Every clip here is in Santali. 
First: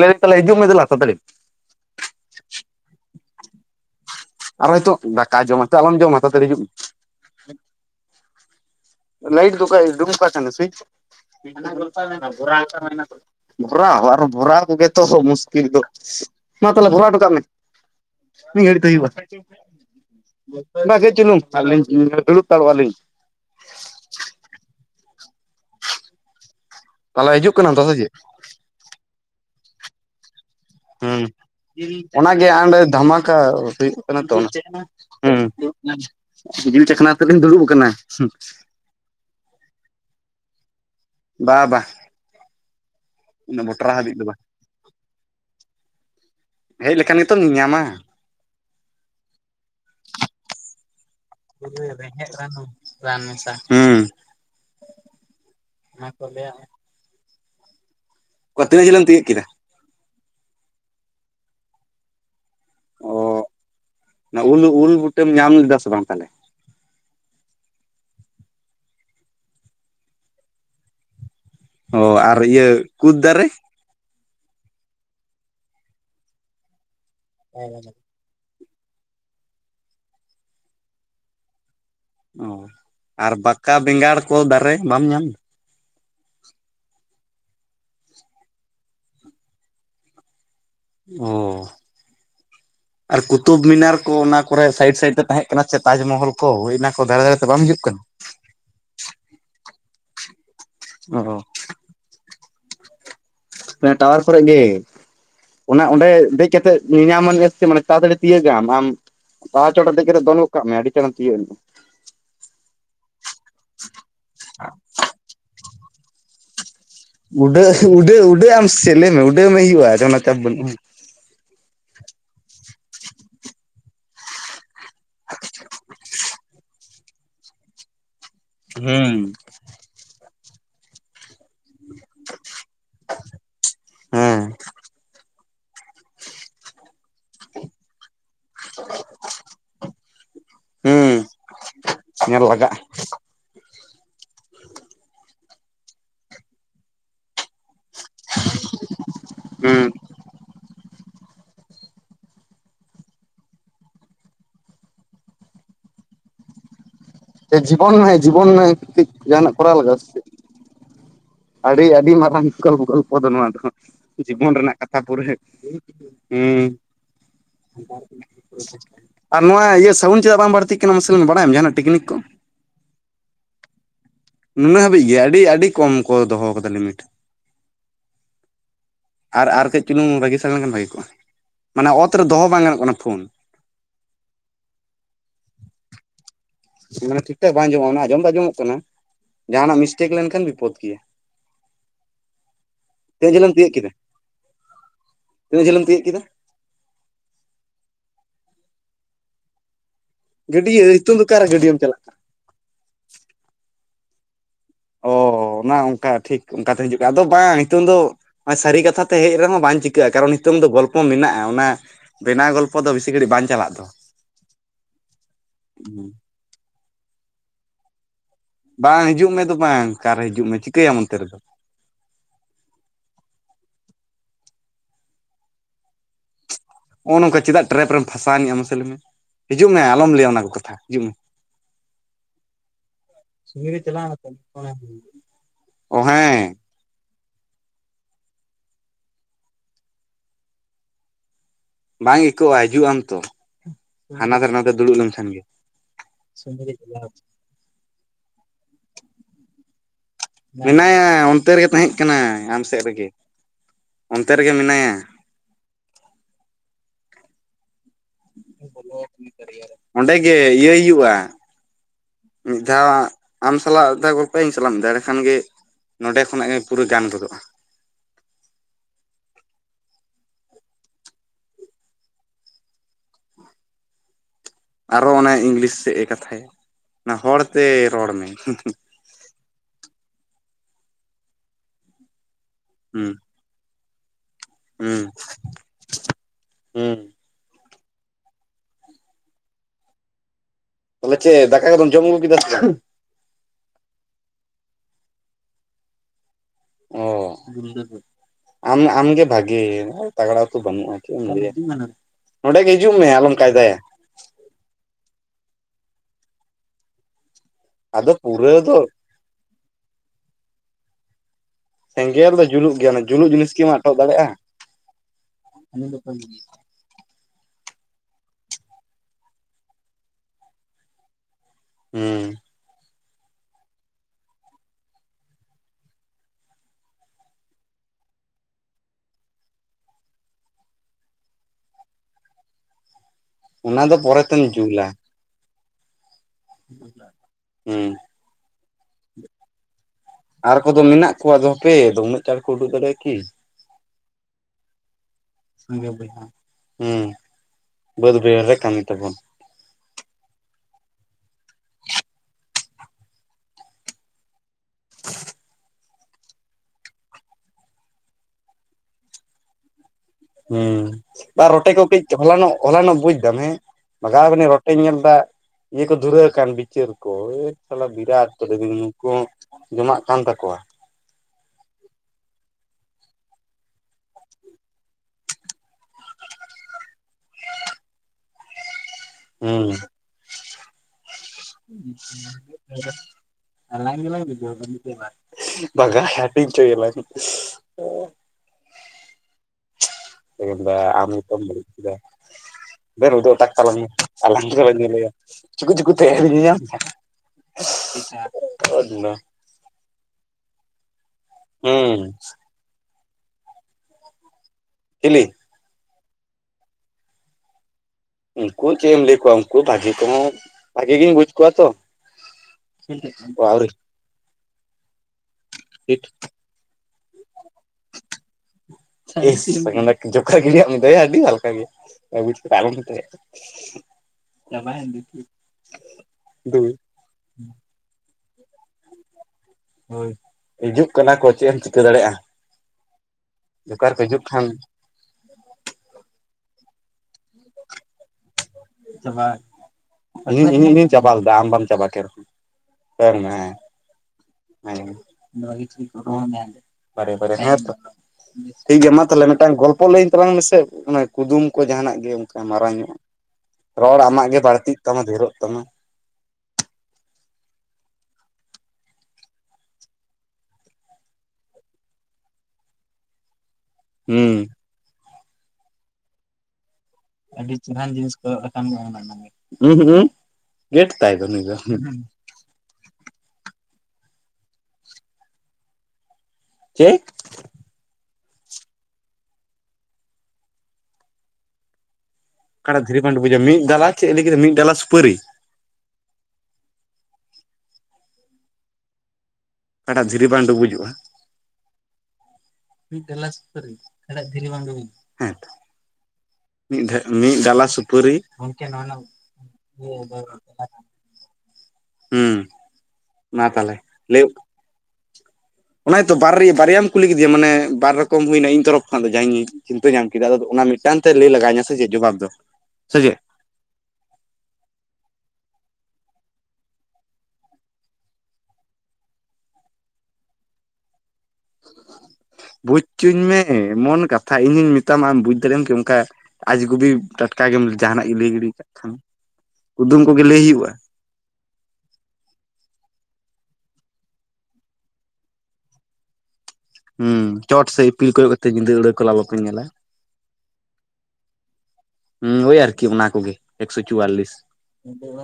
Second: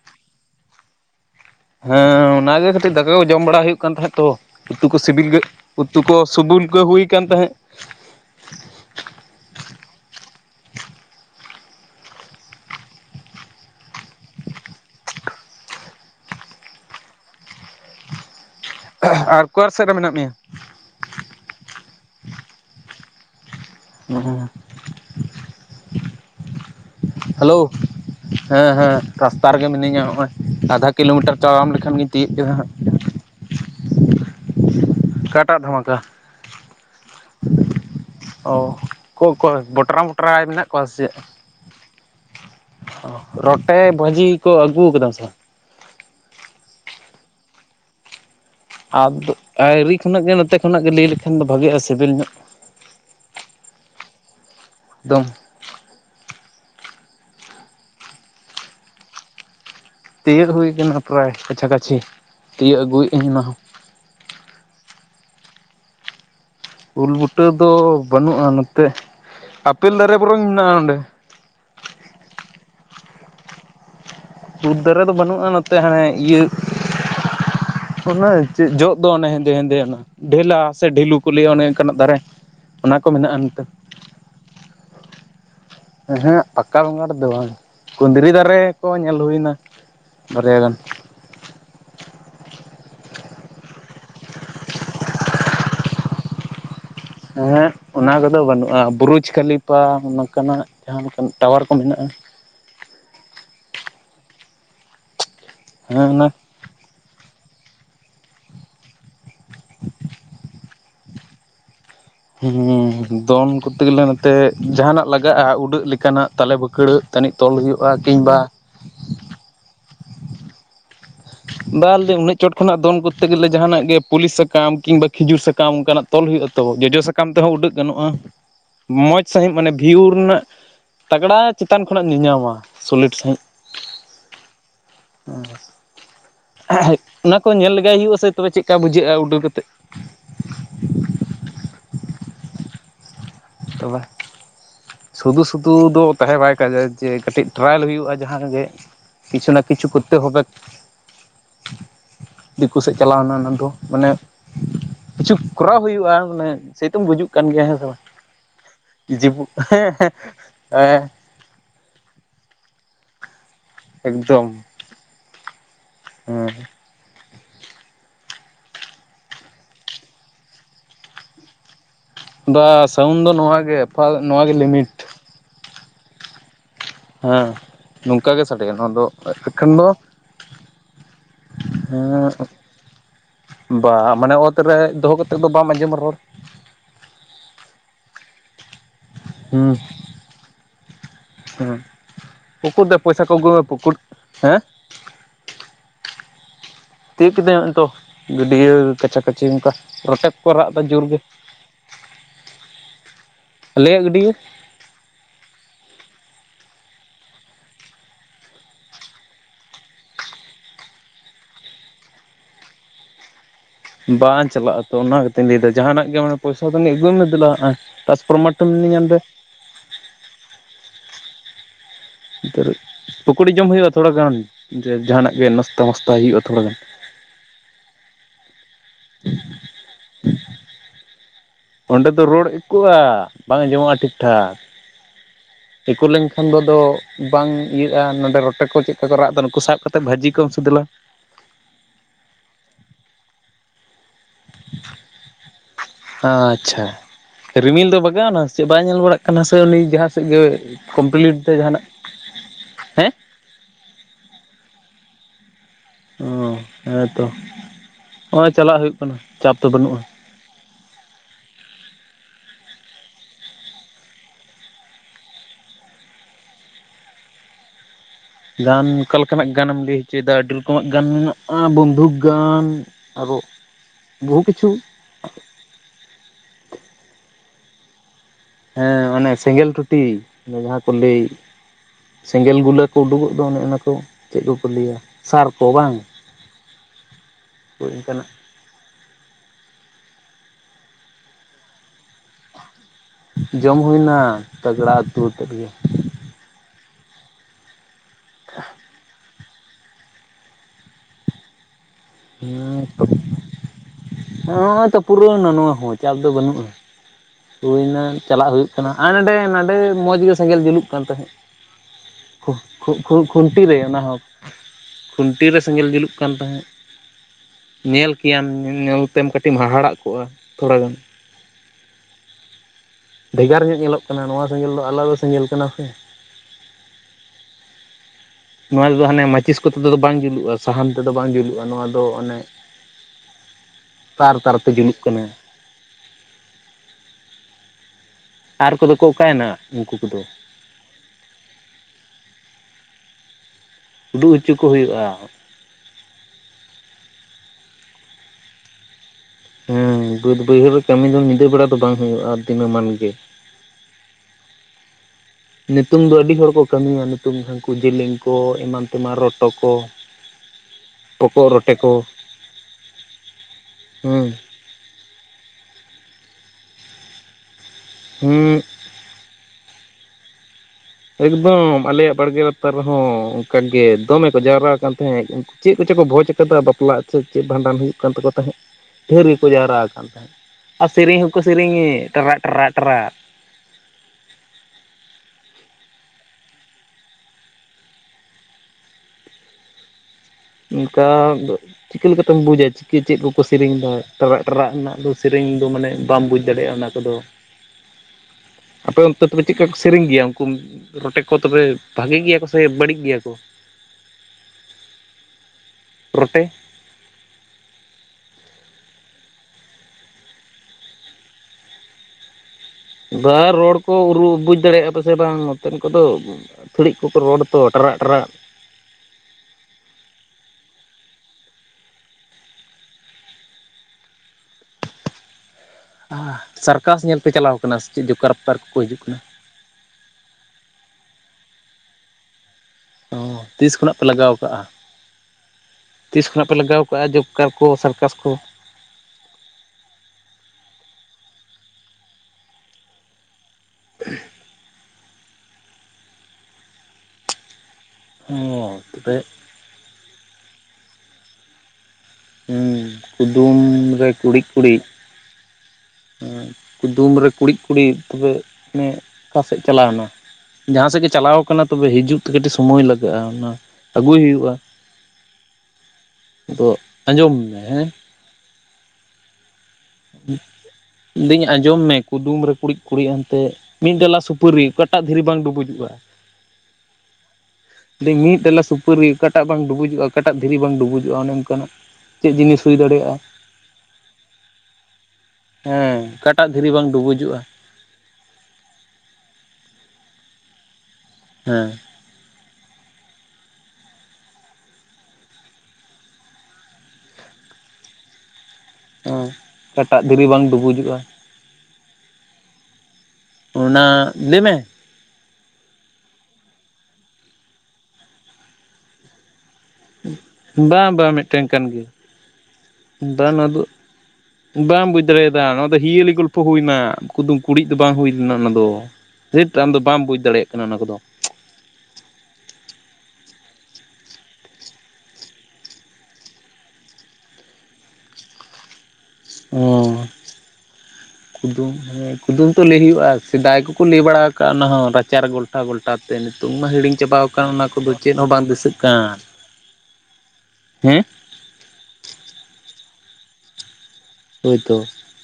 ᱞᱟᱭ ᱫᱟᱹᱧ ᱛᱟᱦᱚᱞᱮ ᱦᱤᱡᱩᱜ ᱢᱮ ᱫᱮᱛᱟ ᱛᱟᱲᱟ ᱛᱟᱲᱤ ᱾ ᱦᱮᱸ ᱚᱱᱟᱜᱮ ᱠᱟᱹᱴᱤᱡ ᱫᱟᱠᱟ ᱠᱚ ᱡᱚᱢ ᱵᱟᱲᱟ ᱦᱩᱭᱩᱜ ᱠᱟᱱ ᱛᱟᱦᱮᱸᱫ ᱛᱚ ᱾ ᱟᱨᱚ ᱩᱛᱩ ᱠᱚ ᱦᱤᱛᱚᱜ ᱥᱤᱵᱤᱞ ᱜᱮ ᱫᱟᱠᱟ ᱡᱚᱢ ᱦᱟᱛᱮ ᱩᱛᱩ ᱟᱞᱚᱢ ᱠᱚ ᱡᱚᱢᱟ ᱛᱟᱲᱟᱛᱟᱲᱤ ᱦᱤᱡᱩᱜ ᱥᱵᱩᱞ ᱢᱮ ᱠᱚ ᱦᱩᱭ ᱠᱟᱱᱟᱱ ᱛᱟᱦᱮᱸᱫ ᱾ [inaudible] [unintelligible] ᱵᱷᱚᱨᱟᱣ ᱟᱨ ᱵᱷᱚᱨᱟᱣ ᱠᱚᱜᱮ ᱛᱚ ᱢᱩᱥᱠᱤᱞ ᱫᱚ, ᱢᱟ ᱛᱟᱦᱚᱞᱮ ᱵᱷᱚᱨᱟᱣ ᱦᱚᱴᱚ ᱠᱟᱜ ᱢᱮ᱾ ᱢᱤᱫ ᱜᱷᱟᱨᱤᱡ ᱛᱮ [unintelligible] ᱟᱨ ᱚᱠᱟ ᱥᱮᱫ ᱨᱮ ᱢᱮᱱᱟᱜ ᱢᱮᱭᱟ᱾ [unintelligible] ᱪᱩᱞᱩᱝ ᱟᱹᱞᱤᱧ ᱫᱩᱲᱩᱵ ᱛᱟᱲᱚᱜᱼᱟᱞᱤᱧ ᱾ ᱛᱟᱦᱚᱞᱮ [unintelligible] ᱦᱤᱡᱩᱜ ᱦᱮᱞᱳ ᱠᱟᱱᱟᱢ ᱛᱚ ᱥᱮ ᱪᱮᱫ ᱦᱮᱸ ᱦᱮᱸ ᱨᱟᱥᱛᱟ ᱨᱮᱜᱮ ᱢᱤᱱᱟᱹᱧᱟ ᱱᱚᱜᱼᱚᱭ ᱾ ᱦᱮᱸ ᱚᱱᱟᱜᱮ ᱠᱮᱫᱟ ᱦᱟᱱᱰᱮ ᱦᱟᱸᱜ ᱫᱷᱟᱢᱟᱠᱟ ᱦᱩᱭᱩᱜ ᱠᱟᱱᱟ [unintelligible] ᱛᱚ ᱦᱩᱸ ᱚᱠᱟᱴᱟᱜ ᱫᱷᱟᱢᱟᱠᱟ ᱡᱤᱞ ᱪᱟᱠᱷᱱᱟ ᱟᱛᱮᱞᱤᱧ ᱫᱩᱲᱩᱵ ᱟᱠᱟᱱᱟ ᱾ ᱚ ᱚᱠᱚᱭ ᱚᱠᱚᱭ ᱜᱚᱴᱨᱟᱭ ᱢᱚᱴᱨᱟᱭ ᱢᱮᱱᱟᱜ ᱠᱚᱣᱟ ᱥᱮ ᱪᱮᱫ? ᱵᱟ ᱵᱟ ᱾ ᱨᱚᱴᱮ ᱫᱚ ᱵᱷᱟᱹᱡᱤ ᱵᱟᱝ ᱠᱚ ᱟᱹᱜᱩ ᱟᱠᱟᱫᱟᱢ ᱥᱮ ᱵᱟᱝ? ᱦᱮᱡ ᱞᱮᱠᱷᱟᱱ ᱜᱮᱛᱚᱢ ᱧᱮᱧᱢᱟ ᱾ ᱟᱫᱚ ᱟᱹᱨᱤ ᱠᱷᱚᱱᱟᱜ ᱜᱮ ᱱᱚᱛᱮ ᱠᱷᱚᱱᱟᱜ ᱜᱮ ᱞᱟᱹᱭ ᱞᱮᱠᱷᱟᱱ ᱫᱚ ᱵᱷᱟᱜᱤᱜᱼᱟ ᱥᱤᱵᱤᱞ ᱧᱚᱜ ᱾ ᱨᱟᱱ ᱢᱮᱥᱟ᱾ ᱦᱩ [unintelligible] ᱚᱱᱟ ᱠᱚ [inaudible] ᱚᱠᱟ ᱛᱤᱱᱟᱹᱜ ᱡᱷᱟᱹᱞ ᱮᱢ ᱛᱤᱭᱳᱜ ᱠᱮᱫᱟ? ᱛᱤᱭᱟᱹᱜ ᱦᱩᱭ ᱟᱠᱟᱱᱟ ᱯᱨᱟᱭ ᱠᱟᱪᱷᱟ ᱠᱟᱪᱷᱤ ᱛᱤᱭᱟᱹᱜ ᱚ ᱟᱹᱜᱩᱭᱮᱫ ᱟᱹᱧ ᱚᱱᱟ ᱦᱚᱸ᱾ ᱚᱱᱟ ᱩᱞ ᱩᱞ ᱵᱩᱴᱟᱹᱢ ᱧᱟᱢ ᱞᱮᱫᱟ ᱥᱮ ᱵᱟᱝ ᱛᱟᱦᱚᱞᱮ? ᱩᱞ ᱵᱩᱴᱟᱹ ᱫᱚ ᱵᱟᱱᱩᱜ-ᱟ ᱱᱚᱛᱮ ᱟᱯᱮᱞ ᱫᱟᱨᱮ ᱵᱚᱨᱚᱝ ᱢᱮᱱᱟᱜᱼᱟ ᱱᱚᱰᱮ ᱾ ᱚ ᱟᱨ ᱤᱭᱟᱹ ᱠᱩᱫ ᱫᱟᱨᱮ? ᱠᱩᱫᱽ ᱫᱟᱨᱮ ᱫᱚ ᱵᱟᱹᱱᱩᱜ-ᱟ ᱱᱚᱛᱮ ᱦᱟᱱᱮ ᱤᱭᱟᱹ [unintelligible] ᱚᱱᱮ ᱪᱮᱫ ᱡᱚᱜ ᱫᱚ ᱚᱱᱮ ᱦᱮᱸᱫᱮ ᱦᱮᱸᱫᱮ ᱚᱱᱟ ᱰᱷᱮᱞᱟ ᱥᱮ ᱰᱷᱤᱞᱩ ᱠᱚ ᱞᱟᱹᱭᱟ ᱚᱱᱮ ᱚᱱᱠᱟᱱᱟᱜ ᱫᱟᱨᱮ᱾ ᱚ ᱚᱱᱟ ᱠᱚ ᱟᱨ ᱢᱮᱱᱟᱜᱼᱟ ᱱᱚᱛᱮ ᱵᱟᱠᱟ ᱵᱮᱸᱜᱟᱲ ᱠᱚ ᱫᱟᱨᱮ ᱵᱟᱢ ᱧᱟᱢ ᱮᱸ ᱦᱮᱸ ᱵᱟᱠᱟ ᱵᱮᱸᱜᱟᱲ ᱫᱚ ᱵᱟᱝ ᱠᱩᱸᱫᱽᱨᱤ ᱫᱟᱨᱮ ᱠᱚ ᱧᱮᱞ ᱦᱩᱭᱮᱱᱟ ᱵᱟᱨᱭᱟ ᱜᱟᱱ᱾ ᱚᱸ ᱾ ᱟᱨ ᱠᱩᱛᱩᱵ ᱢᱤᱱᱟᱨ ᱠᱚ ᱚᱱᱟ ᱠᱚᱨᱮ ᱥᱟᱭᱤᱰ ᱥᱟᱭᱤᱰ ᱛᱮ ᱛᱟᱦᱮᱸ ᱠᱟᱱᱟ ᱥᱮ ᱛᱟᱡᱽ ᱢᱚᱦᱚᱞ ᱠᱚ ᱦᱩᱭ ᱚᱱᱟ ᱠᱚ ᱫᱷᱟᱨᱮ ᱫᱷᱟᱨᱮ ᱛᱮ ᱵᱟᱢ ᱮ-ᱦᱮᱸᱜ ᱦᱤᱡᱩᱜ ᱠᱟᱱᱟ ᱚᱱᱟ ᱠᱚᱫᱚ ᱵᱟᱹᱱᱩᱜ-ᱟ ᱾ ᱵᱩᱨᱩᱡ ᱠᱷᱟᱞᱤᱯᱟ ᱱᱚᱝᱠᱟᱱᱟᱜ ᱡᱟᱦᱟᱸ ᱞᱮᱠᱟᱱᱟᱜ ᱴᱟᱣᱟᱨ ᱠᱚ ᱢᱮᱱᱟᱜ-ᱟ᱾ ᱚᱱᱮ ᱴᱟᱣᱟᱨ ᱠᱚᱨᱮ ᱜᱮ [inaudible] ᱚᱱᱟ ᱚᱸᱰᱮ ᱫᱮᱡ ᱠᱟᱛᱮᱜ ᱧᱮᱧᱟᱢ ᱟᱢ ᱡᱟᱛᱮ ᱢᱟᱱᱮ ᱛᱟᱲᱟ ᱛᱟᱹᱲᱤ ᱛᱤᱭᱟᱹᱜᱟᱢ ᱟᱢ ᱟᱲᱟ ᱪᱚᱴ ᱨᱮ ᱫᱮᱡ ᱠᱟᱛᱮ ᱫᱚᱱ ᱜᱚᱜ ᱠᱟᱜ ᱢᱮ ᱟᱹᱰᱤ ᱪᱟᱲᱮᱢ ᱛᱤᱭᱚᱜᱟ ᱾ ᱦᱮᱸ ᱦᱩᱸᱦᱩᱸ ᱫᱚᱱ ᱠᱚᱛᱛᱮ ᱜᱮᱞᱮ ᱱᱚᱛᱮ ᱡᱟᱦᱟᱸᱱᱟᱜ ᱞᱟᱜᱟᱜ-ᱟ ᱩᱰᱟᱹᱜ ᱞᱮᱠᱟᱱᱟᱜ᱾ ᱛᱟᱦᱞᱮ ᱵᱟᱹᱠᱲᱟᱹᱜ ᱛᱟᱹᱱᱤᱡ ᱛᱚᱞ ᱦᱩᱭᱩᱜ-ᱟ ᱠᱤᱝᱵᱟ ᱪᱮᱫ ᱞᱟᱹᱭ ᱢᱮ ᱩᱰᱟᱹᱣ ᱢᱮ ᱦᱩᱭᱩᱜ-ᱟ ᱚᱱᱟ ᱪᱟᱯ ᱵᱟᱹᱱᱩᱜ-ᱟ᱾ ᱵᱟᱝ ᱞᱟᱹᱭ ᱮᱫᱟᱹᱧ ᱩᱱᱟᱹᱜ ᱪᱚᱴ ᱠᱷᱚᱱᱟᱜ ᱫᱚᱱ ᱠᱚᱛᱛᱮ ᱜᱮᱞᱮ ᱡᱟᱦᱟᱱᱟᱜ ᱜᱮ ᱯᱩᱞᱤ ᱥᱟᱠᱟᱢ ᱠᱤᱢᱵᱟ ᱠᱷᱤᱡᱩᱨ ᱥᱟᱠᱟᱢ ᱚᱱᱠᱟᱱᱟᱜ ᱛᱚᱞ ᱦᱩᱭᱩᱜ-ᱟ ᱛᱚ ᱡᱚᱡᱚ ᱥᱟᱠᱟᱢ ᱛᱮᱦᱚᱸ ᱩᱰᱟᱹᱜ ᱜᱟᱱᱚᱜ-ᱟ ᱦᱩᱸ ᱢᱚᱸᱡᱽ ᱥᱟᱺᱦᱤᱡ ᱢᱟᱱᱮ ᱵᱷᱤᱭᱣᱩᱨ ᱨᱮᱱᱟᱜ ᱛᱟᱜᱽᱲᱟ ᱪᱮᱛᱟᱱ ᱠᱷᱚᱱᱟᱜ ᱮᱢ ᱧᱮᱧᱟᱢᱟ ᱥᱚᱞᱤᱴ ᱥᱟᱺᱦᱤᱡ ᱦᱮᱸ [inaudible] ᱦᱮᱸ ᱾ [inaudible] ᱚᱱᱟ ᱠᱚ ᱧᱮᱞ ᱞᱮᱜᱟᱭ ᱦᱩᱭᱩᱜ-ᱟ ᱥᱮ ᱛᱚᱵᱮ ᱪᱮᱫ ᱞᱮᱠᱟ ᱵᱩᱡᱷᱟᱹᱜ-ᱟ ᱩᱰᱟᱹᱣ ᱠᱟᱛᱮᱫ᱾ [inaudible] ᱦᱩᱸ ᱧᱮᱞ ᱞᱟᱜᱟᱜ-ᱟ᱾ ᱛᱚᱵᱮ ᱥᱩᱫᱩ ᱥᱩᱫᱷᱩ ᱫᱚ ᱛᱟᱦᱮᱸ ᱵᱟᱭ ᱠᱟᱡᱟ ᱡᱮ ᱠᱟᱹᱴᱤᱡ ᱴᱨᱟᱭᱮᱞ ᱦᱩᱭᱩᱜ-ᱟ᱾ ᱡᱟᱦᱟᱸ ᱨᱮᱜᱮ ᱠᱤᱪᱷᱩᱱᱟ ᱠᱤᱪᱷᱩ ᱦᱩᱸ ᱠᱚᱨᱛᱮ ᱦᱚᱵᱮᱠ᱾ [inaudible] ᱫᱤᱠᱩ ᱥᱮᱫ ᱪᱟᱞᱟᱣ ᱮᱱᱟ ᱚᱱᱟ ᱫᱚ ᱢᱟᱱᱮ ᱠᱤᱪᱷᱩ ᱠᱚᱨᱟᱣ ᱦᱳᱭᱳᱜ-ᱟ ᱢᱟᱱᱮ ᱥᱮᱛᱚᱢ ᱜᱩᱡᱩᱜ ᱠᱟᱱ ᱥᱮ ᱜᱮᱭᱟ ᱦᱮᱸ ᱡᱤᱵᱚᱱ ᱦᱮ ᱡᱤᱵᱚᱱ ᱚᱱᱮ ᱠᱟᱹᱡ ᱵᱟᱝ ᱡᱤᱵᱩ ᱡᱟᱦᱟᱱᱟᱜ ᱠᱚᱨᱟᱣ ᱦᱮᱸ ᱞᱟᱜᱟᱜᱼᱟ ᱥᱮ ᱦᱮᱸ ᱮ᱾ ᱟᱹᱰᱤ ᱟᱹᱰᱤ ᱢᱟᱨᱟᱝ [unintelligible] ᱜᱚᱞᱯᱚ ᱫᱚ ᱮᱠᱫᱚᱢ ᱡᱤᱵᱚᱱ ᱨᱮᱱᱟᱜ ᱠᱟᱛᱷᱟ ᱠᱚᱨᱮ ᱦᱮᱸ ᱦᱮᱸ ᱾ [inaudible] ᱟᱨ ᱱᱚᱣᱟ ᱤᱭᱟᱹ ᱥᱟᱣᱩᱱᱰ ᱪᱮᱫᱟᱜ ᱵᱟᱝ ᱵᱟᱹᱲᱛᱤᱜ ᱠᱟᱱᱟ ᱢᱟᱥᱮ ᱞᱟᱹᱭ ᱢᱮ ᱵᱟᱲᱟᱭᱟᱢ ᱡᱟᱦᱟᱱᱟᱜ ᱴᱮᱠᱱᱤᱠ ᱠᱚ᱾ ᱵᱟ ᱥᱟᱣᱩᱱᱰ ᱫᱚ ᱱᱚᱣᱟ ᱜᱮ ᱯᱷᱟ ᱱᱚᱣᱟ ᱜᱮ ᱞᱤᱢᱤᱴ᱾ ᱤ ᱭᱟ ᱟᱹᱰᱤ ᱟᱹᱰᱤ ᱠᱚᱢ ᱠᱚ ᱫᱚᱦᱚ ᱟᱠᱟᱫᱟ ᱞᱤᱢᱤᱴ ᱦᱮᱸ ᱱᱚᱝᱠᱟ ᱜᱮ ᱥᱟᱰᱮᱭᱟ ᱱᱚᱣᱟ ᱫᱚ ᱾ [inaudible] ᱟᱨ ᱟᱨ ᱮᱠᱷᱟᱱ ᱠᱟᱹᱡ ᱫᱚ ᱪᱩᱞᱩᱝ ᱵᱷᱟᱹᱜᱤ ᱥᱟᱨ ᱞᱮᱱᱠᱷᱟᱱ ᱵᱷᱟᱹᱜᱤ ᱠᱚᱜ-ᱟ᱾ ᱢᱟᱱᱮ ᱚᱛ ᱨᱮ ᱫᱚᱦᱚ ᱵᱟᱝ ᱜᱟᱱᱚᱜ ᱠᱟᱱᱟ ᱯᱷᱳᱱ᱾ ᱵᱟ ᱢᱟᱱᱮ ᱚᱛ ᱨᱮ ᱫᱚᱦᱚ ᱠᱟᱛᱮᱫ ᱫᱚ ᱵᱟᱢ ᱟᱸᱡᱚᱢᱟ ᱨᱚᱲ᱾ ᱢᱟᱱᱮ ᱴᱷᱤᱠ ᱴᱷᱟᱠ ᱵᱟᱝ ᱟᱸᱡᱚᱢᱚᱜ ᱠᱟᱱᱟ, ᱟᱸᱡᱚᱢ ᱫᱚ ᱟᱸᱡᱚᱢᱚᱜ ᱠᱟᱱᱟ ᱾ ᱦᱩᱸ ᱡᱟᱦᱟᱱᱟᱜ ᱢᱤᱥᱴᱮᱠ ᱞᱮᱱᱠᱷᱟᱱ ᱵᱤᱯᱚᱫ ᱜᱮᱭᱟ ᱾ ᱦᱮᱸ ᱯᱩᱠᱩᱨ ᱫᱚ ᱯᱚᱭᱥᱟ ᱛᱤᱱᱟᱹᱜ ᱡᱷᱟᱹᱞᱮᱢ [unintelligible] ᱛᱤᱭᱳᱜ ᱠᱮᱫᱟ ᱯᱩᱠᱩᱨ ᱦᱮᱸ ᱛᱤᱱᱟᱹᱜ ᱡᱷᱟᱹᱞᱮᱢ ᱛᱤᱭᱟᱹᱜ ᱠᱮᱫᱟ? ᱛᱤᱭᱳᱜ ᱠᱤᱫᱟᱹᱧ ᱱᱚᱜᱚᱭ ᱛᱚ ᱜᱟᱹᱰᱭᱟᱹ ᱠᱟᱪᱷᱟ ᱠᱟᱪᱷᱤ ᱚᱝᱠᱟ, ᱨᱚᱴᱮ ᱜᱟᱹᱰᱤᱭᱟᱹ ᱦᱤᱛᱩᱝ ᱫᱚ ᱚᱠᱟᱨᱮ ᱜᱟᱹᱰᱤᱭᱟᱹᱢ ᱪᱟᱞᱟᱜ ᱠᱟᱱᱟ? [inaudible] ᱟᱞᱮᱭᱟᱜ ᱜᱟᱹᱰᱭᱟᱹ ᱾ ᱚ ᱚᱱᱟ ᱚᱝᱠᱟ ᱴᱷᱤᱠ ᱚᱝᱠᱟᱛᱮ ᱦᱤᱡᱩᱜ ᱠᱟᱱᱟ ᱾ ᱟᱫᱚ ᱵᱟᱝ ᱱᱤᱛᱚᱝ ᱫᱚ ᱥᱟᱹᱨᱤ ᱠᱟᱛᱷᱟ ᱛᱮ ᱦᱮᱡ ᱨᱮᱦᱚᱸ ᱵᱟᱝ ᱪᱤᱠᱟᱹᱜ-ᱟ ᱠᱟᱨᱚᱱ ᱱᱤᱛᱚᱝ ᱫᱚ ᱜᱚᱞᱯᱚ ᱢᱮᱱᱟᱜ-ᱟ ᱚᱱᱟ ᱵᱮᱱᱟᱣ ᱜᱚᱞᱯᱚ ᱫᱚ ᱵᱮᱥᱤ ᱜᱷᱟᱹᱲᱤᱡ ᱵᱟᱝ ᱪᱟᱞᱟᱜ-ᱟ ᱛᱚ ᱾ ᱵᱟᱝ ᱪᱟᱞᱟᱜ-ᱟ ᱛᱚ ᱚᱱᱟ ᱜᱮᱛᱚᱧ ᱞᱟᱹᱭ ᱫᱟ ᱡᱟᱦᱟᱱᱟᱜ ᱜᱮ ᱢᱟᱱᱮ ᱯᱚᱭᱥᱟ ᱛᱟᱹᱱᱤᱜ ᱟᱹᱜᱩᱭ ᱢᱮ ᱫᱮᱞᱟ ᱦᱮᱸᱜ-ᱮ ᱴᱟᱥᱯᱷᱨᱚᱢᱟᱨ᱾ ᱵᱟᱝ ᱦᱤᱡᱩᱜ ᱢᱮ ᱫᱚ ᱵᱟᱝ ᱚᱠᱟᱨᱮ ᱦᱤᱡᱩᱜ ᱢᱮ ᱪᱤᱠᱟᱹᱭᱟᱢ ᱚᱱᱛᱮ ᱨᱮᱫᱚ᱾ ᱱᱚᱛᱮᱨᱮ ᱯᱳᱠᱳᱲᱤ ᱡᱚᱢ ᱦᱩᱭᱩᱜ-ᱟ ᱛᱷᱚᱲᱟᱜᱟᱱ ᱫᱮ ᱡᱟᱦᱟᱱᱟᱜ ᱜᱮ ᱱᱟᱥᱛᱟ ᱢᱟᱥᱛᱟ ᱦᱩᱭᱩᱜ-ᱟ ᱛᱷᱚᱲᱟᱜᱟᱱ᱾ ᱱᱚᱜ-ᱚ ᱱᱚᱝᱠᱟ ᱪᱮᱫᱟᱜ ᱴᱨᱮᱯ ᱨᱮᱢ ᱯᱷᱟᱥᱟᱣᱤᱧ-ᱟ ᱢᱟᱥᱮ ᱞᱟᱹᱭ ᱢᱮ ᱦᱤᱡᱩᱜ ᱢᱮ ᱟᱞᱚᱢ ᱞᱟᱹᱭᱟ ᱚᱱᱟ ᱠᱚ ᱠᱟᱛᱷᱟ ᱦᱤᱡᱩᱜ ᱢᱮ᱾ ᱚᱸᱰᱮ ᱫᱚ ᱨᱚᱲ ᱮᱠᱳᱜ-ᱟ ᱵᱟᱝ ᱟᱸᱡᱚᱢᱚᱜ-ᱟ ᱴᱷᱤᱠ ᱴᱷᱟᱠ᱾ ᱚ ᱮᱠᱳ ᱞᱮᱝᱠᱷᱟᱱ ᱦᱮᱸ ᱫᱚ ᱟᱫᱚ᱾ ᱵᱟᱝ ᱤᱭᱟᱹᱜ-ᱟ ᱱᱚᱰᱮ ᱨᱚᱴᱮ ᱠᱚ ᱪᱮᱜᱠᱟ ᱠᱚ ᱨᱟᱜ ᱫᱟ ᱱᱩᱠᱩ ᱥᱟᱵ ᱠᱟᱛᱮᱜ ᱵᱷᱟᱡᱤ ᱠᱚᱢ ᱥᱮ ᱫᱮᱞᱟ᱾ ᱵᱟᱝ ᱤᱠᱳᱜ-ᱟ ᱦᱤᱡᱩᱜ ᱟᱢ ᱛᱚ ᱦᱟᱱᱟ ᱫᱷᱟᱨᱮ ᱱᱚᱣᱟ ᱫᱷᱟᱨᱮ ᱫᱩᱲᱩᱵ ᱞᱮᱱᱠᱷᱟᱱ ᱜᱮ᱾ ᱥᱩᱱᱫᱨᱤ ᱟᱪᱪᱷᱟ ᱜᱩᱞᱟᱯ᱾ ᱨᱤᱢᱤᱞ ᱫᱚᱭ ᱵᱟᱜᱟᱣᱱᱟ ᱥᱮ ᱪᱮᱜ? ᱵᱟᱭ ᱧᱮᱞ ᱵᱟᱲᱟᱜ ᱠᱟᱱᱟ ᱥᱮ ᱩᱱᱤ ᱡᱟᱦᱟ ᱥᱮᱜ ᱜᱮ ᱢᱮᱱᱟᱭᱟ ᱠᱚᱢᱯᱞᱤᱴ ᱚᱱᱛᱮ ᱫᱟᱭ ᱨᱮᱜᱮ ᱡᱟᱦᱟᱱᱟᱜ? ᱛᱟᱦᱮᱸ ᱠᱟᱱᱟᱭ ᱟᱢ ᱥᱮᱜ ᱨᱮᱜᱤ ᱦᱮᱸ ᱚᱱᱛᱮ ᱨᱮᱜᱮ ᱢᱮᱱᱟᱭᱟ᱾ ᱚᱻ ᱦᱮᱸᱛᱚ ᱦᱚᱜᱚᱭ ᱪᱟᱞᱟᱜ ᱦᱳᱭᱳᱜ ᱠᱟᱱᱟ ᱪᱟᱯ ᱛᱚ ᱵᱟᱹᱱᱩᱜ-ᱟ᱾ ᱚᱸᱰᱮ ᱜᱮ ᱤᱭᱟᱹᱭ ᱦᱩᱭᱩᱜ-ᱟ᱾ ᱢᱤᱜ ᱫᱷᱟᱣ ᱟᱢ ᱥᱟᱞᱟᱜ ᱢᱤᱫ ᱫᱷᱟᱣᱮ ᱜᱚᱞᱯᱷᱚᱭᱟ ᱤᱧ ᱥᱟᱞᱟᱜ ᱢᱤᱜ ᱫᱷᱟᱣ ᱮᱸᱰᱮ ᱠᱷᱟᱱ ᱜᱮ᱾ ᱱᱚᱰᱮ ᱠᱷᱚᱱᱟᱜ ᱜᱮ ᱯᱩᱨᱟᱹ ᱜᱟᱱ ᱜᱚᱫᱚᱜ-ᱟ᱾ ᱜᱟᱱ ᱚᱠᱟ ᱞᱮᱠᱟᱱᱟᱜ ᱜᱟᱱᱮᱢ ᱞᱟᱹᱭ ᱦᱚᱪᱚᱭᱫᱟ ᱟᱹᱰᱤ ᱨᱚᱠᱚᱢᱟᱜ ᱜᱟᱱ ᱢᱮᱱᱟᱜ-ᱟ ᱵᱚᱱᱫᱷᱩᱠ ᱜᱟᱱ᱾ ᱟᱨᱚ ᱵᱚᱦᱩ ᱠᱤᱪᱷᱩ᱾ ᱟᱨᱚ ᱚᱱᱮ ᱤᱝᱞᱤᱥ ᱥᱮᱜ ᱮ ᱠᱟᱛᱷᱟᱭᱟ ᱚᱱᱟ ᱦᱚᱲᱛᱮ ᱨᱚᱲ ᱢᱮ᱾ ᱮᱸ ᱚᱱᱮ ᱥᱮᱸᱜᱮᱞ ᱴᱩᱴᱤ ᱚᱱᱮ ᱡᱟᱸᱦᱟ ᱠᱚ ᱞᱟᱹᱭ ᱥᱮᱸᱜᱮᱞ ᱜᱩᱞᱟᱹ ᱠᱚ ᱦᱩᱸ ᱩᱰᱩᱠᱚᱜ᱾ ᱫᱚ ᱚᱱᱮ ᱚᱱᱟ ᱠᱩ ᱪᱮᱜ ᱠᱩᱠᱩ ᱞᱟᱹᱭᱟ ᱦᱩᱸ ᱥᱟᱨ ᱠᱚ ᱵᱟᱝ? ᱦᱩᱸ ᱦᱳᱭ ᱚᱝᱠᱟᱱᱟᱜ᱾ ᱛᱟᱞᱦᱮ ᱪᱮᱜ ᱫᱟᱠᱟ ᱠᱚᱫᱚᱢ ᱡᱚᱢ ᱟᱹᱜᱩ ᱠᱮᱫᱟ ᱥᱮ ᱵᱟᱝ᱾ ᱡᱚᱢ ᱦᱩᱭ ᱱᱟ ᱛᱟᱜᱲᱟ ᱩᱛᱩ ᱟᱛᱮᱫ ᱜᱮ᱾ ᱚᱻ ᱟᱢ ᱟᱢᱜᱮ ᱵᱷᱟᱜᱮ ᱱᱚᱜᱚᱭ ᱛᱟᱜᱲᱟ ᱩᱛᱩ ᱵᱟᱱᱩᱜ-ᱟ ᱪᱮᱜ ᱮᱢ ᱞᱟᱹᱭᱟ ᱱᱚᱸᱰᱮ ᱜᱮ ᱦᱤᱡᱩᱜ ᱢᱮ ᱟᱞᱚᱢ ᱠᱟᱭᱫᱟᱭᱟ᱾ ᱦᱚᱸᱜ-ᱚᱭ ᱛᱚ ᱯᱩᱨᱟᱹᱣᱱᱟ ᱱᱚᱣᱟ ᱦᱚᱸ ᱪᱟᱯ ᱫᱚ ᱵᱟᱹᱱᱩᱜ-ᱟ᱾ ᱦᱩᱭᱱᱟ ᱟᱫᱚ ᱪᱟᱞᱟᱜ ᱯᱩᱨᱟᱹ ᱦᱩᱭᱩᱜ ᱫᱚ ᱠᱟᱱᱟ ᱟᱸ ᱱᱟᱸᱰᱮ ᱱᱟᱸᱰᱮ ᱢᱚᱡᱽ ᱜᱮ ᱥᱮᱸᱜᱮᱞ ᱡᱩᱞᱩᱜ ᱠᱟᱱ ᱛᱟᱦᱮᱸᱜ᱾ ᱥᱮᱸᱜᱮᱞ ᱫᱚ ᱡᱩᱞᱩᱜ ᱜᱮᱭᱟ ᱠᱷᱩ ᱚᱱᱟ ᱠᱷᱩ ᱡᱩᱞᱩᱜ ᱡᱤᱱᱤᱥ ᱠᱷᱩᱱᱴᱤ ᱜᱮᱢ ᱨᱮ ᱟᱴᱚᱜ ᱚᱱᱟᱦᱚᱸᱠ᱾ ᱫᱟᱲᱮᱭᱟᱜᱼᱟ ᱠᱷᱩᱱᱴᱤ ᱨᱮ ᱥᱮᱸᱜᱮᱞ ᱡᱩᱞᱩᱜ ᱠᱟᱱ ᱛᱟᱦᱮᱸᱜ᱾ ᱧᱮᱞ ᱠᱮᱭᱟᱢ ᱧᱮᱞ ᱧᱮᱞᱛᱮᱢ ᱠᱟᱴᱤᱢ ᱦᱟᱦᱟᱲᱟᱜ ᱠᱚᱜ-ᱟ ᱛᱷᱚᱲᱟ ᱜᱟᱱ᱾ ᱦᱩᱸ᱾ ᱵᱷᱮᱜᱟᱨ ᱧᱚᱜ ᱧᱮᱞᱚᱜ ᱠᱟᱱᱟ ᱱᱚᱣᱟ ᱥᱮᱸᱜᱮᱞ ᱫᱚ ᱟᱞᱟᱫᱟ ᱥᱮᱸᱜᱮᱞ ᱠᱟᱱᱟ ᱥᱮ᱾ ᱱᱚᱣᱟ ᱨᱮᱫᱚ ᱦᱟᱱᱮ ᱢᱟᱪᱤᱥ ᱠᱚᱛᱮ ᱛᱮᱫᱚ ᱵᱟᱝ ᱡᱩᱞᱩᱜ-ᱟ ᱥᱟᱦᱟᱱ ᱛᱮᱫᱚ ᱵᱟᱝ ᱡᱩᱞᱩᱜ-ᱟ ᱱᱚᱣᱟ ᱫᱚ ᱚᱱᱮ᱾ ᱚᱱᱟ ᱫᱚ ᱛᱟᱨ ᱯᱚᱨᱮᱛᱮᱢ ᱛᱟᱨᱛᱮ ᱡᱩᱞᱟ ᱡᱩᱞᱩᱜ ᱠᱟᱱᱟ᱾ ᱦᱩᱸ᱾ ᱟᱨ ᱠᱚᱫᱚ ᱠᱚ ᱚᱠᱟᱭᱮᱱᱟ ᱩᱱᱠᱩ ᱠᱚᱫᱚ᱾ ᱟᱨ ᱠᱚᱫᱚ ᱢᱮᱱᱟᱜ ᱠᱚᱣᱟ ᱟᱫᱚ ᱦᱟᱯᱮ ᱟᱫᱚ ᱩᱱᱟᱹᱜ ᱪᱟᱬ ᱠᱚ ᱩᱰᱩᱜ ᱫᱟᱲᱮᱜ-ᱟ ᱠᱤ᱾ ᱩᱫᱩᱜ ᱦᱩᱪᱩ ᱠᱩ ᱦᱩᱭᱩᱜ-ᱟ᱾ ᱥᱟᱸᱜᱮ ᱵᱚᱭᱦᱟ ᱦᱩᱸ ᱵᱟᱹᱫᱽ ᱵᱟᱹᱭᱦᱟᱹᱲ ᱨᱮ ᱠᱟᱢᱤ ᱛᱟᱵᱩᱱ᱾ ᱦᱮᱸ ᱵᱟᱹᱫᱽ ᱵᱟᱹᱭᱦᱟᱹᱲ ᱨᱮ ᱠᱟᱢᱤ ᱫᱚ ᱧᱤᱫᱟᱹ ᱵᱮᱲᱟ ᱫᱚ ᱵᱟᱝ ᱦᱳᱭᱳᱜ-ᱟ ᱫᱤᱱᱟᱹᱢᱟᱱ ᱜᱮ᱾ [inaudible] ᱱᱤᱛᱩᱝ ᱫᱚ ᱟᱹᱰᱤ ᱦᱚᱲ ᱠᱚ ᱠᱟᱹᱢᱤᱭᱟ ᱱᱤᱛᱩᱝ ᱦᱟᱹᱝᱠᱩ ᱡᱤᱞᱤᱝ ᱠᱚ ᱮᱢᱟᱱ ᱛᱮᱢᱟᱱ ᱨᱚᱴᱚ ᱠᱚ᱾ ᱦᱩᱸ ᱵᱟ ᱨᱚᱴᱮ ᱠᱚ ᱠᱟᱹᱡ ᱦᱚᱞᱟᱱᱚᱜ ᱦᱚᱞᱟᱱᱚᱜ ᱵᱩᱡᱽ ᱫᱟᱢ ᱦᱮᱸ ᱵᱟᱜᱟᱣ ᱦᱮᱸ ᱠᱟᱹᱱᱟᱹᱧ ᱨ ᱧᱮᱞ ᱫᱟ ᱤᱭᱟᱹ ᱠᱚ ᱫᱷᱩᱨᱟᱹ ᱠᱟᱱ ᱵᱤᱪᱟᱹᱨ ᱠᱚ ᱦᱟᱹᱴ ᱥᱟᱞᱟ ᱵᱤᱨᱟᱴ ᱛᱚ ᱞᱟᱹᱭ ᱦᱮᱸ ᱫᱟᱹᱧ ᱱᱩᱠᱩ ᱦᱚᱸ᱾ ᱡᱚᱢᱟᱜ ᱠᱟᱱ ᱛᱟᱠᱚᱣᱟ᱾ ᱮᱠᱫᱚᱢ ᱟᱞᱮᱭᱟᱜ ᱵᱟᱲᱜᱮ ᱚᱛᱛᱚ ᱨᱮᱦᱚᱸ ᱚᱱᱠᱟᱜ ᱜᱮ ᱫᱚᱢᱮ ᱠᱚ ᱡᱟᱣᱨᱟ ᱟᱠᱟᱱ ᱛᱟᱦᱮᱸᱫ ᱪᱮᱫ ᱠᱚᱪᱚ ᱠᱚ ᱵᱷᱚᱡᱽ ᱠᱟᱫᱟ ᱵᱟᱯᱞᱟ ᱥᱮ ᱪᱮᱫ ᱵᱷᱟᱸᱰᱟᱱ ᱦᱩᱭᱩᱜ ᱠᱟᱱ ᱛᱟᱠᱚ ᱛᱟᱦᱮᱸᱫ᱾ ᱰᱷᱮᱨ ᱜᱮᱠᱚ ᱦᱩᱸ ᱡᱟᱣᱨᱟ ᱟᱠᱟᱱ ᱛᱟᱦᱮᱸᱫ ᱟᱨ ᱥᱮᱨᱮᱧ ᱦᱚᱸᱠᱚ ᱥᱮᱨᱮᱧᱮ ᱴᱨᱟᱼᱟᱜ ᱴᱟᱨᱟᱜ ᱴᱨᱟᱼᱟᱜ ᱟᱞᱟᱝ ᱜᱮᱞᱟᱝ ᱵᱩᱡᱷᱟᱹᱣᱟ ᱛᱮᱦᱮᱧ ᱫᱚ ᱪᱮᱫ ᱵᱟᱨ ᱵᱟᱵᱟ ᱦᱟᱹᱴᱤᱧ ᱪᱚᱭ ᱟᱞᱟᱝ ᱟ ᱢᱮᱱᱫᱟ ᱟᱢ ᱚᱱᱠᱟ ᱜᱮᱛᱚᱢ ᱵᱟᱹᱲᱤᱡ ᱠᱮᱫᱟ ᱪᱤᱠᱟᱹ ᱞᱮᱠᱟᱛᱮᱢ ᱵᱩᱡᱟ ᱪᱤᱠᱟᱹ ᱫᱮᱱ ᱪᱮᱫ ᱠᱚᱠᱚ ᱩᱫᱩᱜᱴᱟᱜᱽ ᱥᱮᱨᱮᱧ ᱛᱟᱞᱟᱝ ᱢᱮ ᱮᱫᱟ ᱴᱟᱨᱟᱜ ᱟᱞᱟᱝ ᱴᱟᱨᱟᱜ ᱜᱮᱞᱟᱝ ᱨᱮᱱᱟᱜ ᱧᱮᱞᱮᱭᱟ᱾ ᱫᱚ ᱥᱮᱨᱮᱧ ᱫᱚ ᱪᱤᱠᱤ ᱢᱟᱱᱮ ᱪᱩᱠᱩᱛᱮ ᱧᱮᱞ ᱵᱟᱢ ᱵᱩᱡᱽ ᱧᱟᱢ ᱫᱟᱲᱮᱭᱟᱜᱼᱟ ᱚᱱᱟ ᱠᱚᱫᱚ ᱟᱯᱮ ᱞᱟᱝᱼᱟᱭ ᱚᱱᱛᱮ [unintelligible] ᱛᱚᱵᱮ ᱪᱮᱫᱠᱟ ᱠᱚ ᱥᱮᱨᱮᱧ ᱜᱮᱭᱟ ᱩᱱᱠᱩ ᱨᱚᱴᱮ ᱠᱚ ᱛᱚᱵᱮ ᱦᱩᱸ ᱵᱷᱟᱜᱮ ᱜᱮᱭᱟ ᱠᱚ ᱥᱮ ᱵᱟᱹᱲᱤᱡ ᱜᱮᱭᱟ ᱠᱚ? ᱪᱤᱞᱤ? ᱴᱨᱚᱴᱮ ᱩᱱᱠᱩ ᱪᱮᱫ ᱮᱢ ᱞᱟᱹᱭ ᱠᱚᱣᱟ ᱩᱱᱠᱩ ᱵᱷᱟᱜᱤ ᱠᱚᱦᱚᱸ ᱵᱷᱟᱜᱤ ᱜᱤᱧ ᱵᱩᱡ ᱠᱚᱣᱟ ᱛᱚ ᱵᱟᱨ ᱟᱹᱣᱨᱤ ᱨᱚᱲ ᱠᱚ ᱩᱨᱩ ᱵᱩᱡᱽ ᱫᱟᱲᱮᱭᱟᱜᱼᱟ ᱯᱟᱥᱮ ᱵᱟᱝ ᱱᱚᱛᱮᱱ ᱠᱚᱫᱚ ᱛᱷᱤᱲᱤᱡ ᱠᱚᱠᱚ ᱨᱚᱲ ᱛᱚ ᱴᱟᱨᱟᱜᱼ ᱴᱟᱨᱟᱜ [unintelligible] ᱡᱚᱠᱷᱟ ᱜᱮᱧ ᱞᱟᱹᱭᱮᱫ ᱢᱮᱫᱚᱭᱟ ᱟᱹᱰᱤ ᱦᱟᱞᱠᱟ ᱜᱮᱭᱟ ᱚ ᱵᱩᱡᱷᱽ ᱠᱮᱫᱟ ᱟᱞᱚᱢ ᱦᱚᱸᱛᱚᱭᱟ ᱪᱟᱵᱟᱭᱮᱱ ᱫᱩᱠᱩ ᱟ ᱥᱟᱨᱠᱟᱥ ᱧᱮᱞ ᱯᱮ ᱪᱟᱞᱟᱣ ᱟᱠᱟᱱᱟ ᱥᱮ ᱪᱮᱫ ᱡᱚᱠᱟᱨ ᱯᱷᱚᱠᱟᱨ ᱠᱚᱠᱚ ᱦᱤᱡᱩᱜ ᱠᱟᱱᱟ ᱦᱳᱭ ᱦᱤᱡᱩᱜ ᱠᱟᱱᱟ ᱠᱚ ᱪᱮᱫ ᱮᱢ ᱪᱤᱠᱟᱹ ᱫᱟᱲᱮᱭᱟᱜᱼᱟ᱾ ᱚᱸ ᱛᱤᱥ ᱡᱚᱠᱟᱨ ᱠᱷᱚᱱᱟᱜ ᱠᱚ ᱯᱮ ᱦᱤᱡᱩᱜ ᱞᱟᱜᱟᱣ ᱠᱷᱟᱱ ᱠᱟᱜᱼᱟ? ᱛᱤᱥ ᱠᱷᱚᱱᱟᱜ ᱯᱮ ᱞᱟᱜᱟᱣ ᱠᱟᱜᱼᱟ ᱡᱚᱵᱠᱟᱲ ᱠᱚ ᱥᱟᱨᱠᱟᱥ ᱠᱚ? [unintelligible] ᱟᱞᱤ ᱟᱹᱞᱤᱧ ᱞᱤᱧ ᱪᱟᱵᱟ ᱞᱮᱫᱟ ᱟᱢ ᱵᱟᱢ ᱪᱟᱵᱟ ᱠᱮ ᱨᱮᱦᱚᱸ᱾ ᱛᱚᱨ ᱢᱮ ᱦᱮᱸ ᱢᱟᱹᱨᱤᱪ ᱤᱧ ᱨᱚᱦᱚ ᱫᱟᱞᱮ ᱨᱚᱜᱟ ᱨᱚᱜᱟ ᱦᱮᱸ ᱛᱚ ᱾ ᱚ ᱴᱷᱤᱠᱜᱮᱭᱟ ᱢᱟ ᱛᱚᱵᱮ ᱛᱟᱦᱞᱮ ᱢᱤᱫᱴᱟᱝ ᱜᱚᱞᱯᱚ ᱞᱟᱹᱭᱟᱹᱧ ᱛᱟᱞᱟᱝ ᱢᱮᱥᱮ ᱚᱱᱟ ᱠᱩᱫᱩᱢ ᱠᱚ ᱡᱟᱦᱟᱱᱟᱜ ᱜᱮ᱾ ᱚᱠᱟ ᱦᱩᱸ ᱢᱟᱨᱟᱝ ᱧᱚᱜᱼᱟ᱾ ᱠᱩᱫᱩᱢ ᱨᱚᱲ ᱨᱮ ᱟᱢᱟᱜ ᱜᱮ ᱠᱩᱲᱤᱫ ᱵᱟᱹᱲᱛᱤᱜ ᱠᱩᱲᱤᱫ ᱛᱟᱢᱟ ᱰᱷᱮᱨᱚᱜ ᱛᱟᱢᱟ᱾ ᱠᱩᱫᱩᱢ ᱨᱮ ᱠᱩᱲᱤᱫ ᱠᱩᱲᱤᱫ ᱛᱚᱵᱮ ᱚᱱᱮ ᱚᱠᱟ ᱥᱮᱫ ᱪᱟᱞᱟᱣ ᱮᱱᱟ? ᱡᱟᱦᱟᱸ ᱥᱮᱫ ᱜᱮ ᱪᱟᱞᱟᱣ ᱠᱟᱱᱟ ᱛᱚᱵᱮ ᱦᱤᱡᱩᱜ ᱛᱮ ᱠᱟᱹᱴᱤᱡ ᱥᱳᱢᱚᱭ ᱞᱟᱜᱟᱜᱼᱟ ᱚᱱᱟ ᱟᱹᱜᱩᱭ ᱦᱩᱸ ᱦᱩᱭᱩᱜᱼᱟ᱾ ᱟᱫᱚ ᱟᱸᱡᱚᱢ ᱟᱹᱰᱤ ᱢᱮ ᱪᱩᱦᱟᱱ ᱦᱮᱸ ᱡᱤᱱᱤᱥ ᱠᱚᱭᱚᱜ ᱞᱮᱠᱷᱟᱱ ᱱᱚᱜᱼᱱᱟ ᱨᱮᱱᱟᱜ ᱢᱮᱫ ᱩᱸ ᱦᱩᱸᱜᱼᱩᱸ ᱜᱮᱴ ᱛᱟᱭ ᱫᱚ ᱱᱩᱭ ᱞᱟᱹᱭᱫᱟᱹᱧ ᱫᱚ ᱟᱸᱡᱚᱢ ᱢᱮ ᱠᱩᱫᱩᱢ ᱨᱮ ᱠᱩᱲᱤᱫ ᱠᱩᱲᱤ ᱚᱱᱛᱮ ᱢᱤᱫ ᱰᱟᱞᱟ ᱥᱩᱯᱟᱹᱨᱤ ᱚᱠᱟᱴᱟᱜ ᱫᱷᱤᱨᱤ ᱵᱟᱝ ᱰᱩᱵᱩᱡᱚᱜᱼᱟ? ᱪᱮᱜ ᱫᱟᱹᱧ ᱢᱤᱫ ᱰᱟᱞᱟ ᱥᱩᱯᱟᱹᱨᱤ ᱚᱴᱟᱜ ᱵᱟᱝ ᱰᱩᱵᱩᱡᱚᱜᱼᱟ ᱚᱴᱟᱜ ᱫᱷᱤᱨᱤ ᱵᱟᱝ ᱰᱩᱵᱩᱡᱚᱜᱼᱟ ᱚᱱᱮ ᱚᱱᱠᱟᱱᱟᱜ ᱪᱮᱫ ᱡᱤᱱᱤᱥ ᱦᱩᱭ ᱚᱠᱟᱴᱟᱜ ᱫᱷᱤᱨᱤ ᱵᱟᱝ ᱫᱟᱲᱮᱭᱟᱜᱼᱟ ᱰᱩᱵᱚᱡᱚᱜ-ᱟ ᱢᱤᱫ ᱰᱟᱞᱟ ᱪᱮᱫ ᱮ ᱞᱟᱹᱭ ᱠᱮᱫᱟ ᱢᱤᱫ ᱰᱟᱞᱟ ᱥᱩᱯᱟᱹᱨᱤ ᱦᱚᱸ ᱚᱠᱟᱴᱟᱜ ᱫᱷᱤᱨᱤ ᱵᱟᱝ ᱰᱩᱵᱩᱡᱚᱜᱼᱟ᱾ ᱚᱠᱟᱴᱟᱜ ᱫᱷᱤᱨᱤ ᱵᱟᱝ ᱰᱩᱵᱩᱡᱚᱜᱼᱟ ᱦᱮᱸ ᱢᱤᱫ ᱰᱟᱞᱟ ᱥᱩᱯᱟᱹᱨᱤ ᱚᱠᱟᱴᱟᱜ ᱫᱷᱤᱨᱤ ᱵᱟᱝ ᱰᱩᱵᱩᱡᱚᱜ ᱦᱮᱸ ᱢᱤᱫ ᱴᱷᱮᱜ ᱢᱤᱫ ᱰᱟᱞᱟ ᱥᱩᱯᱟᱹᱨᱤ ᱜᱚᱝᱠᱮ ᱱᱚᱣᱟ ᱨᱮᱱᱟᱜ ᱦᱮᱸ ᱚᱠᱟᱴᱟᱜ ᱫᱷᱤᱨᱤ ᱵᱟᱝ ᱰᱩᱵᱩᱡᱚᱜ-ᱟ ᱦᱩᱸ ᱢᱟ ᱛᱟᱦᱚᱞᱮ ᱚᱱᱟ ᱞᱟᱹᱭ ᱢᱮ ᱚᱱᱟ ᱜᱮᱛᱚ ᱵᱟᱨ ᱵᱟᱨᱭᱟᱢ ᱠᱩᱞᱤ ᱠᱮᱫᱤᱧᱟ ᱢᱟᱱᱮ ᱵᱟᱨ ᱨᱚᱠᱚᱢ ᱦᱩᱭᱱᱟ ᱤᱧ ᱛᱚᱨᱚᱯ ᱠᱷᱚᱱ ᱫᱚ ᱡᱟᱦᱟᱸᱧ [inaudible] ᱪᱤᱱᱛᱟᱹ ᱧᱟᱢ ᱠᱮᱫᱟ ᱟᱫᱚ ᱚᱱᱟ ᱵᱟᱝ ᱢᱤᱫᱴᱟᱝ ᱛᱮ ᱵᱟᱝ ᱞᱟᱹᱭ ᱞᱟᱜᱟᱣ ᱤᱧᱟ ᱥᱮ ᱡᱚᱵᱟᱵ ᱫᱚ ᱥᱮ ᱪᱮᱫ ᱚᱱᱟ ᱫᱚ ᱵᱟᱢ ᱵᱩᱡᱽ ᱫᱟᱲᱮᱭᱟᱫᱟ ᱱᱚᱣᱟ ᱫᱚ ᱦᱤᱭᱟᱹᱞᱤ ᱜᱚᱞᱯᱷᱚ ᱦᱩᱭᱮᱱᱟ ᱠᱩᱫᱩᱢ ᱠᱩᱲᱤᱫ ᱫᱚ ᱵᱟᱝ ᱦᱩᱭ ᱞᱮᱱᱟ ᱚᱱᱟ ᱫᱚ ᱾ ᱫᱷᱮᱴ ᱟᱢᱫᱚ ᱵᱟᱢ ᱵᱩᱡᱽ ᱫᱟᱲᱮᱭᱟᱜ ᱠᱟᱱᱟ ᱚᱱᱟ ᱠᱚᱫᱚ ᱾ [inaudible] ᱵᱩᱡᱽᱪᱚᱧ ᱢᱮ ᱮᱢᱚᱱ ᱠᱟᱛᱷᱟ ᱤᱧ ᱦᱚᱧ ᱢᱮᱛᱟᱢᱟ ᱟᱢ ᱵᱩᱡᱽ ᱫᱟᱲᱮᱭᱟᱜ ᱟᱢ ᱠᱤ ᱚᱱᱠᱟ ᱟᱡᱜᱩᱵᱤ ᱴᱟᱴᱠᱟ ᱜᱮᱢ ᱡᱟᱦᱟᱱᱟᱜ ᱜᱮ ᱞᱟᱹᱭ ᱜᱤᱰᱤ ᱠᱟᱜ ᱠᱷᱟᱱ ᱾ ᱚᱸ᱾ ᱠᱩᱫᱩᱢ ᱦᱮᱸ ᱠᱩᱫᱩᱢ ᱛᱚ ᱞᱟᱹᱭ ᱦᱩᱭᱩᱜ-ᱟ ᱥᱮᱫᱟᱭ ᱠᱚᱠᱚ ᱞᱟᱹᱭ ᱵᱟᱲᱟ ᱟᱠᱟᱫ-ᱟ ᱚᱱᱟ ᱦᱚᱸ ᱨᱟᱪᱟ ᱨᱮ ᱜᱟᱷᱞᱴᱟ ᱜᱷᱚᱞ ᱴᱟ ᱛᱮ ᱱᱤᱛᱚᱝ ᱢᱟ ᱦᱤᱲᱤᱧ ᱪᱟᱵᱟᱣ ᱦᱩᱸ ᱟᱠᱟᱱ ᱚᱱᱟ ᱪᱚᱴ ᱥᱮ ᱠᱚᱫᱚ ᱤᱯᱤᱞ ᱪᱮᱫ ᱦᱚᱸ ᱠᱚᱭᱚᱜ ᱵᱟᱝ ᱠᱟᱛᱮ ᱫᱤᱥᱟᱹᱜ ᱧᱤᱫᱟᱹ ᱟᱹᱲᱟᱹ ᱠᱚ ᱠᱟᱱ ᱞᱟᱞᱚᱯᱮ ᱧᱮᱞᱟ ᱾ [inaudible] ᱦᱮᱸ? ᱦᱮᱸ ᱳᱭ ᱟᱨᱠᱤ ᱚᱱᱟ ᱠᱚᱜᱮ ᱾ ᱮᱠᱥᱚ ᱪᱩᱣᱟᱞ ᱦᱳᱭ ᱛᱳ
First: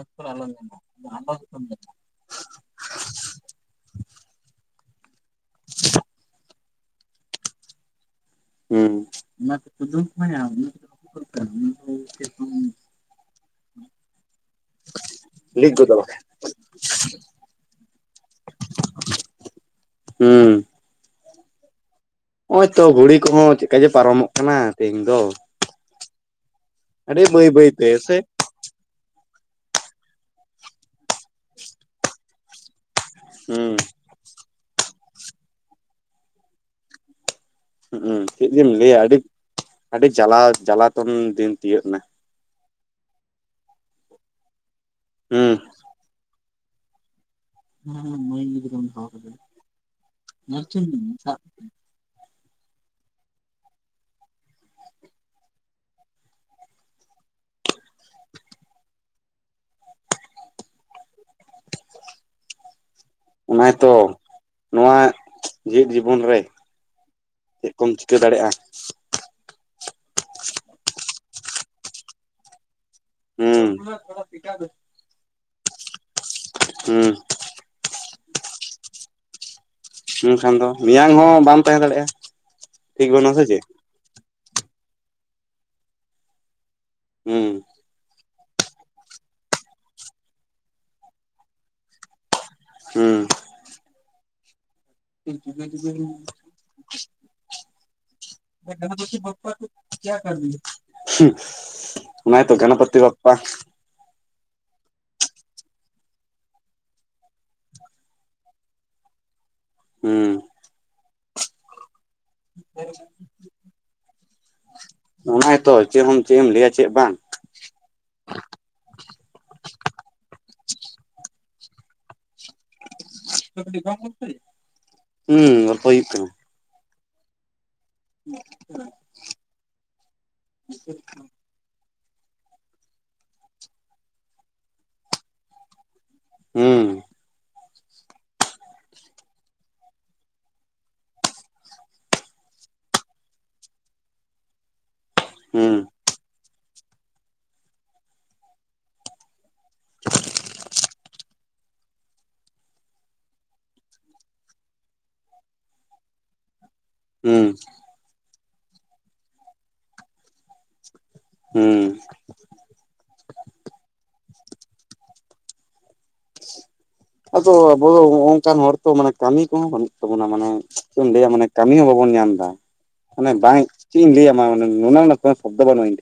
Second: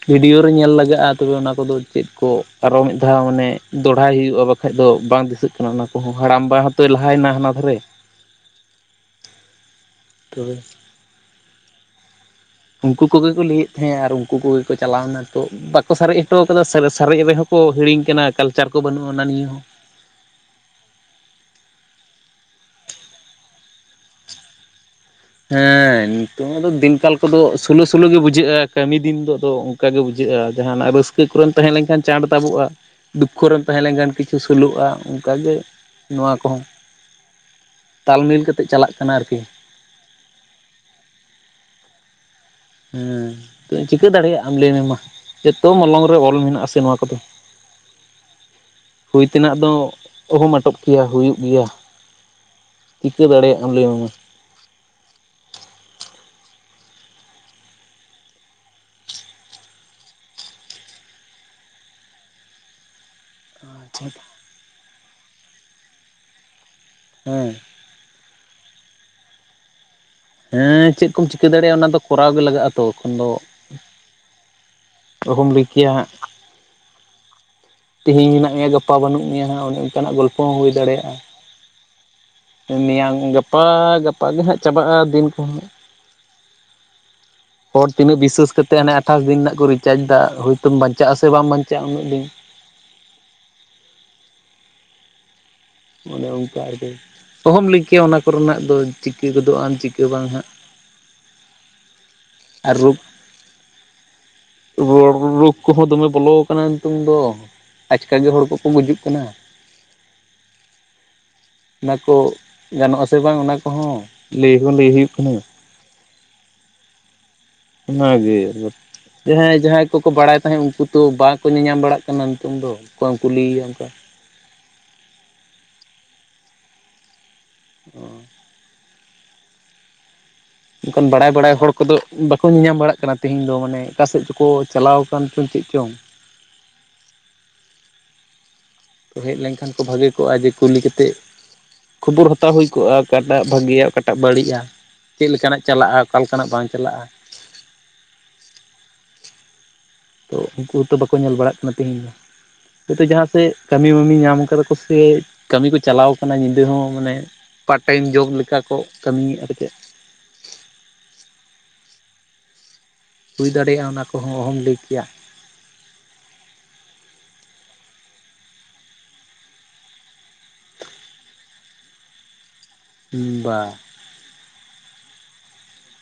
ᱵᱷᱤᱰᱤᱭᱳ ᱨᱮ ᱧᱮᱞ ᱞᱟᱜᱟᱜ-ᱟ ᱛᱚᱵᱮ ᱚᱱᱟ ᱠᱚᱫᱚ ᱪᱮᱫ ᱠᱚ ᱟᱨᱦᱚᱸ ᱢᱤᱫ ᱫᱷᱟᱣ ᱢᱟᱱᱮ ᱫᱚᱲᱦᱟᱭ ᱦᱩᱭᱩᱜ-ᱟ ᱵᱟᱠᱷᱟᱡ ᱫᱚ ᱵᱟᱝ ᱫᱤᱥᱟᱹᱜ ᱠᱟᱱᱟ ᱚᱱᱟ ᱠᱚᱦᱚᱸ ᱦᱟᱲᱟᱢᱵᱟ ᱦᱚᱸ ᱛᱚᱭ ᱞᱟᱦᱟᱭᱮᱱᱟ ᱦᱟᱱᱟ ᱫᱷᱟᱨᱮ ᱾ ᱦᱩᱸ ᱚᱱᱟ ᱠᱩᱫᱩᱢ ᱠᱚ ᱧᱟᱢ ᱛᱚᱵᱮ [unintelligible] ᱩᱱᱠᱩ ᱠᱚᱜᱮ ᱠᱚ ᱞᱟᱹᱭᱮᱫ ᱛᱟᱦᱮᱸᱜ ᱟᱨ ᱩᱱᱠᱩ ᱠᱚᱜᱮ ᱠᱚ ᱪᱟᱞᱟᱣ ᱮᱱᱟ ᱛᱚ ᱞᱤᱠ ᱵᱟᱠᱚ ᱜᱚᱫᱚᱜ ᱵᱟᱠᱷᱟᱡ ᱥᱟᱨᱮᱡ ᱦᱚᱴᱚ ᱟᱠᱟᱫᱟ ᱥᱟᱨᱮᱡ ᱨᱮᱦᱚ ᱠᱚ ᱦᱤᱲᱤᱧ ᱠᱟᱱᱟ ᱠᱟᱞᱪᱟᱨ ᱠᱚ ᱵᱟᱹᱱᱩᱜ-ᱟ ᱚᱱᱟ ᱱᱤᱭᱟᱹ ᱦᱚᱸ ᱾ ᱦᱩᱸ ᱾ ᱦᱚᱜ-ᱚᱭ ᱛᱚ ᱜᱷᱩᱲᱤ ᱠᱚᱦᱚᱸ ᱪᱮᱫᱠᱟ ᱡᱮ ᱯᱟᱨᱚᱢᱚᱜ ᱠᱟᱱᱟ ᱛᱮᱦᱮᱧ ᱫᱚ ᱾ ᱦᱮᱸ ᱱᱤᱛᱚᱝ ᱫᱚ ᱫᱤᱱᱠᱟᱞ ᱠᱚᱫᱚ ᱵᱟᱹᱭ ᱥᱳᱞᱳ ᱵᱟᱹᱭᱛᱮ ᱥᱳᱞᱳ ᱥᱮ ᱜᱮ ᱵᱩᱡᱷᱟᱹᱜ-ᱟ ᱾ ᱠᱟᱹᱢᱤ ᱫᱤᱱ ᱫᱚ ᱦᱤᱛᱚᱜ ᱚᱱᱠᱟᱜᱮ ᱵᱩᱡᱷᱟᱹᱜ-ᱟ ᱡᱟᱦᱟᱱᱟᱜ ᱨᱟᱹᱥᱠᱟᱹ ᱠᱚᱨᱮᱢ ᱛᱟᱦᱮᱸ ᱞᱮᱱᱠᱷᱟᱱ ᱪᱟᱬ ᱛᱟᱵᱚᱜ-ᱟ ᱾ ᱫᱩᱠᱠᱷᱚ ᱨᱮᱢ ᱦᱩᱸ ᱛᱟᱦᱮᱸ ᱞᱮᱱᱠᱷᱟᱱ ᱠᱤᱪᱷᱩ ᱥᱳᱞᱳᱜ-ᱟ ᱚᱱᱠᱟᱜᱮ ᱱᱚᱣᱟ ᱠᱚᱦᱚᱸ ᱾ [inaudible] ᱦᱩᱸ ᱪᱮᱫ ᱡᱮᱢ ᱞᱟᱹᱭᱟ ᱟᱹᱰᱤ [inaudible] ᱟᱹᱰᱤ ᱡᱟᱞᱟ ᱡᱟᱞᱟᱛᱚᱱ ᱫᱤᱱ ᱛᱤᱭᱟᱹᱜ ᱮᱱᱟ ᱾ ᱦᱮᱸ ᱱᱤᱛᱚᱜ ᱪᱤᱠᱟᱹ ᱫᱟᱲᱮᱭᱟᱜ ᱟᱢ ᱞᱟᱹᱭ ᱢᱮ ᱢᱟ ᱦᱩᱸ ᱡᱚᱛᱚ ᱢᱚᱞᱚᱝ ᱨᱮ ᱚᱞ ᱢᱮᱱᱟᱜ ᱟᱥᱮ ᱱᱚᱣᱟ ᱠᱚᱫᱚ ᱾ ᱦᱩᱸ [unintelligible] ᱧᱮᱞ ᱛᱮᱱᱟᱜ ᱫᱚ ᱚᱦᱚᱢ ᱟᱴᱚᱠ ᱦᱚᱪᱚᱧ ᱠᱮᱭᱟ ᱢᱮ ᱦᱩᱭᱩᱜ ᱫᱟᱜ ᱜᱮᱭᱟ ᱪᱤᱠᱟᱹ ᱫᱟᱲᱮᱭᱟᱜ-ᱟᱢ ᱞᱟᱹᱭ ᱢᱮ ᱢᱟ ᱾ ᱚᱱᱟ ᱜᱮᱛᱚ ᱟᱪᱪᱷᱟ [inaudible] ᱱᱚᱣᱟ ᱡᱮᱣᱮᱫ ᱡᱤᱵᱚᱱ ᱨᱮ ᱦᱮᱸ ᱾ ᱪᱮᱫ ᱠᱚᱢ ᱪᱤᱠᱟᱹ ᱫᱟᱲᱮᱭᱟᱜ-ᱟ ᱾ ᱦᱮᱸ ᱪᱮᱫ ᱠᱚᱢ ᱪᱤᱠᱟᱹ ᱫᱟᱲᱮᱭᱟᱜ-ᱟ ᱚᱱᱟ ᱫᱚ ᱠᱚᱨᱟᱣ ᱜᱮ ᱞᱟᱜᱟᱜ-ᱟ ᱛᱚ ᱮᱠᱷᱚᱱ ᱫᱚ ᱦᱩᱸ ᱚᱦᱚᱢ ᱞᱟᱹᱭ ᱠᱮᱭᱟ ᱦᱟᱸᱜ ᱾ ᱦᱩᱸ ᱾ ᱛᱮᱦᱮᱧ ᱢᱮᱱᱟᱜ ᱢᱮᱭᱟ ᱜᱟᱯᱟ ᱵᱟᱹᱱᱩᱜ ᱢᱮᱭᱟ ᱦᱟᱸᱜ ᱚᱱᱮ ᱚᱱᱠᱟᱱᱟᱜ ᱜᱚᱞᱯᱷᱚ ᱢᱮᱱᱠᱷᱟᱱ ᱦᱚᱸ ᱫᱚ ᱦᱩᱭ ᱫᱟ ᱢᱮᱭᱟᱝ ᱦᱚᱸ ᱵᱟᱢ ᱛᱟᱦᱮᱸ ᱫᱟᱲᱮᱭᱟᱜ-ᱟ ᱾ ᱢᱮᱭᱟᱝ ᱜᱟᱯᱟ ᱜᱟᱯᱟ ᱜᱮ ᱦᱟᱸᱜ ᱪᱟᱵᱟᱜ-ᱟ ᱫᱤᱱ ᱠᱚᱦᱚᱸ ᱾ [inaudible] ᱦᱮᱸ ᱾ ᱦᱚᱲ ᱛᱤᱱᱟᱹᱜ ᱵᱤᱥᱥᱟᱹᱥ ᱠᱟᱛᱮ ᱦᱟᱱᱮ ᱟᱴᱷᱟᱥ ᱫᱤᱱ ᱨᱮᱱᱟᱜ ᱠᱚ ᱨᱤᱪᱟᱨᱡᱽ ᱮᱫᱟ ᱦᱳᱭ ᱛᱳ ᱵᱟᱧᱪᱟᱜ ᱟᱢ ᱥᱮ ᱵᱟᱢ ᱵᱟᱧᱪᱟᱜ-ᱟ ᱩᱱᱟᱹᱜ ᱫᱤᱱ ᱾ ᱦᱩᱸ ᱾ [inaudible] [unintelligible] ᱚᱱᱮ ᱚᱱᱠᱟ ᱟᱨᱠᱤ ᱚᱦᱚᱢ ᱞᱟᱹᱭ ᱠᱮᱭᱟ ᱚᱱᱟ ᱠᱚᱨᱮᱱᱟᱜ ᱫᱚ ᱪᱤᱠᱟᱹ ᱜᱚᱫᱚᱜ ᱟᱢ ᱪᱤᱠᱟᱹ ᱵᱟᱝ ᱦᱟᱸᱜ ᱾ ᱦᱩᱸ [inaudible] ᱚᱱᱟ ᱜᱮ ᱛᱚ ᱟᱨ ᱨᱳᱜᱽ ᱜᱚᱱᱚᱯᱚᱛᱤ ᱵᱟᱯᱯᱟ ᱨᱳᱜᱽ ᱠᱚᱦᱚᱸ ᱫᱚᱢᱮ ᱵᱚᱞᱚ ᱟᱠᱟᱱᱟ ᱱᱤᱛᱚᱝ ᱫᱚ ᱾ ᱟᱪᱠᱠᱟ ᱜᱮ ᱦᱚᱲ ᱠᱚᱠᱚ ᱜᱩᱡᱩᱜ ᱠᱟᱱᱟ ᱾ ᱦᱮᱸ ᱾ [inaudible] ᱚᱱᱟ ᱠᱚ ᱜᱟᱱᱚᱜ ᱟᱥᱮ ᱵᱟᱝ ᱚᱱᱟ ᱠᱚᱦᱚᱸ ᱞᱟᱹᱭ ᱦᱚ ᱞᱟᱹᱭ ᱦᱩᱭᱩᱜ ᱠᱟᱱᱟ ᱾ ᱦᱮᱸᱛᱚ ᱡᱮᱢᱚᱱ ᱪᱮᱫ ᱮᱢ ᱞᱟᱹᱭᱟ ᱪᱮᱫ ᱵᱟᱝ᱾ ᱚᱱᱟᱜᱮ ᱡᱟᱦᱟᱸᱭ ᱡᱟᱦᱟᱸᱭ ᱠᱚᱠᱚ ᱵᱟᱲᱟᱭ ᱛᱟᱦᱮᱸᱫ ᱩᱱᱠᱩ ᱛᱚ ᱵᱟᱠᱚ ᱧᱮᱧᱟᱢ ᱵᱟᱲᱟᱜ ᱠᱟᱱᱟ᱾ ᱠᱟᱱᱟ ᱱᱤᱛᱚᱝ ᱫᱚ ᱚᱠᱚᱭᱮᱢ ᱠᱩᱞᱤᱹᱭᱮᱭᱟ ᱚᱱᱠᱟᱹ ᱦᱩᱸ ᱜᱚᱞᱯᱚ ᱦᱩᱭᱩᱹᱜ ᱠᱟᱱᱟ᱾ ᱚᱻ [inaudible] ᱚᱱᱠᱟᱱ ᱵᱟᱲᱟᱹᱭ ᱵᱟᱲᱟᱹᱭ ᱦᱚᱲ ᱠᱚᱫᱚᱹ ᱵᱟᱠᱚ ᱧᱮᱧᱟᱢ ᱵᱟᱲᱟᱹᱜ ᱠᱟᱱᱟ ᱛᱮᱦᱮᱧ ᱫᱚ ᱢᱟᱱᱮ ᱚᱠᱟᱥᱮᱫ ᱪᱚᱠᱚ ᱪᱟᱞᱟᱹᱣ ᱠᱟᱱ ᱪᱚᱝ ᱪᱮᱫ ᱪᱚᱝ᱾ ᱦᱩᱸ᱾ ᱦᱮᱡ ᱞᱮᱱᱹᱠᱷᱟᱱ ᱠᱚ ᱵᱷᱟᱹᱜᱮ ᱠᱚᱜᱼᱟ ᱡᱮ ᱠᱩᱞᱤ ᱠᱟᱛᱮᱫ ᱠᱷᱚᱵᱚᱨ ᱦᱟᱛᱟᱹᱣ ᱦᱩᱭ ᱠᱚᱜᱼᱟ ᱚᱠᱟᱴᱟᱜ ᱵᱷᱟᱹᱜᱮᱭᱟ ᱚᱠᱟᱴᱟᱜ ᱵᱟᱹᱲᱤᱡᱼᱟ᱾ ᱪᱮᱫ ᱞᱮᱠᱟᱱᱟᱜ ᱦᱩᱸ ᱪᱟᱞᱟᱜᱼᱟ ᱚᱠᱟ ᱞᱮᱠᱟᱱᱟᱜ ᱵᱟᱝ ᱪᱟᱞᱟᱜᱼᱟ᱾ ᱛᱚ ᱩᱱᱠᱩ ᱦᱚᱛᱚ ᱵᱟᱠᱚ ᱧᱮᱞ ᱵᱟᱲᱟᱹᱜ ᱠᱟᱱᱟ ᱛᱮᱦᱤᱧ ᱫᱚ᱾ ᱦᱳᱭᱛᱳ ᱡᱟᱦᱟᱸ ᱥᱮᱫ ᱠᱟᱹᱢᱤ ᱢᱟᱢᱤ ᱧᱟᱢ ᱠᱟᱫᱟ ᱠᱚ ᱥᱮ ᱠᱟᱹᱢᱤ ᱠᱚ ᱪᱟᱞᱟᱣ ᱠᱟᱱᱟ ᱧᱤᱫᱟᱹ ᱦᱚᱸ ᱢᱟᱱᱮ ᱦᱩᱸ ᱯᱟᱴ ᱴᱟᱭᱤᱢ ᱡᱚᱵ ᱞᱮᱠᱟ ᱠᱚ ᱠᱟᱹᱢᱤᱭᱮᱫ-ᱟ ᱥᱮᱪᱮᱫ᱾ ᱦᱮᱸ᱾ ᱦᱩᱭ ᱫᱟᱲᱮᱭᱟᱜᱼᱟ ᱚᱱᱟ ᱠᱚᱦᱚᱸ ᱚᱦᱚᱢ ᱞᱟᱹᱭ ᱠᱮᱭᱟ᱾ [inaudible] ᱟᱫᱚ ᱟᱵᱚ ᱫᱚ ᱱᱚᱜ ᱚᱱᱠᱟᱱ ᱦᱚᱲ ᱛᱚ ᱢᱟᱱᱮ ᱠᱟᱹᱢᱤ ᱠᱚᱦᱚᱸ ᱵᱟᱱᱩᱜ ᱛᱟᱵᱚᱱᱟ ᱢᱟᱱᱮ ᱪᱮᱫ ᱮᱢ ᱞᱟᱹᱭᱟ ᱢᱟᱱᱮ ᱠᱟᱹᱢᱤ ᱦᱚᱸ ᱵᱟᱵᱚᱱ ᱧᱟᱢ ᱮᱫᱟ᱾ ᱢᱟᱱᱮ ᱵᱟᱝ ᱠᱤᱝᱵᱟ ᱪᱮᱫ ᱤᱧ ᱞᱟᱹᱭᱟᱢᱟ ᱢᱟᱱᱮ ᱱᱩᱱᱟ ᱨᱮᱱᱟᱹᱜ ᱠᱳᱱᱳ ᱥᱚᱵᱽᱫᱚ ᱵᱟᱹᱱᱩᱜ-ᱟ ᱤᱧ ᱴᱷᱮᱜ᱾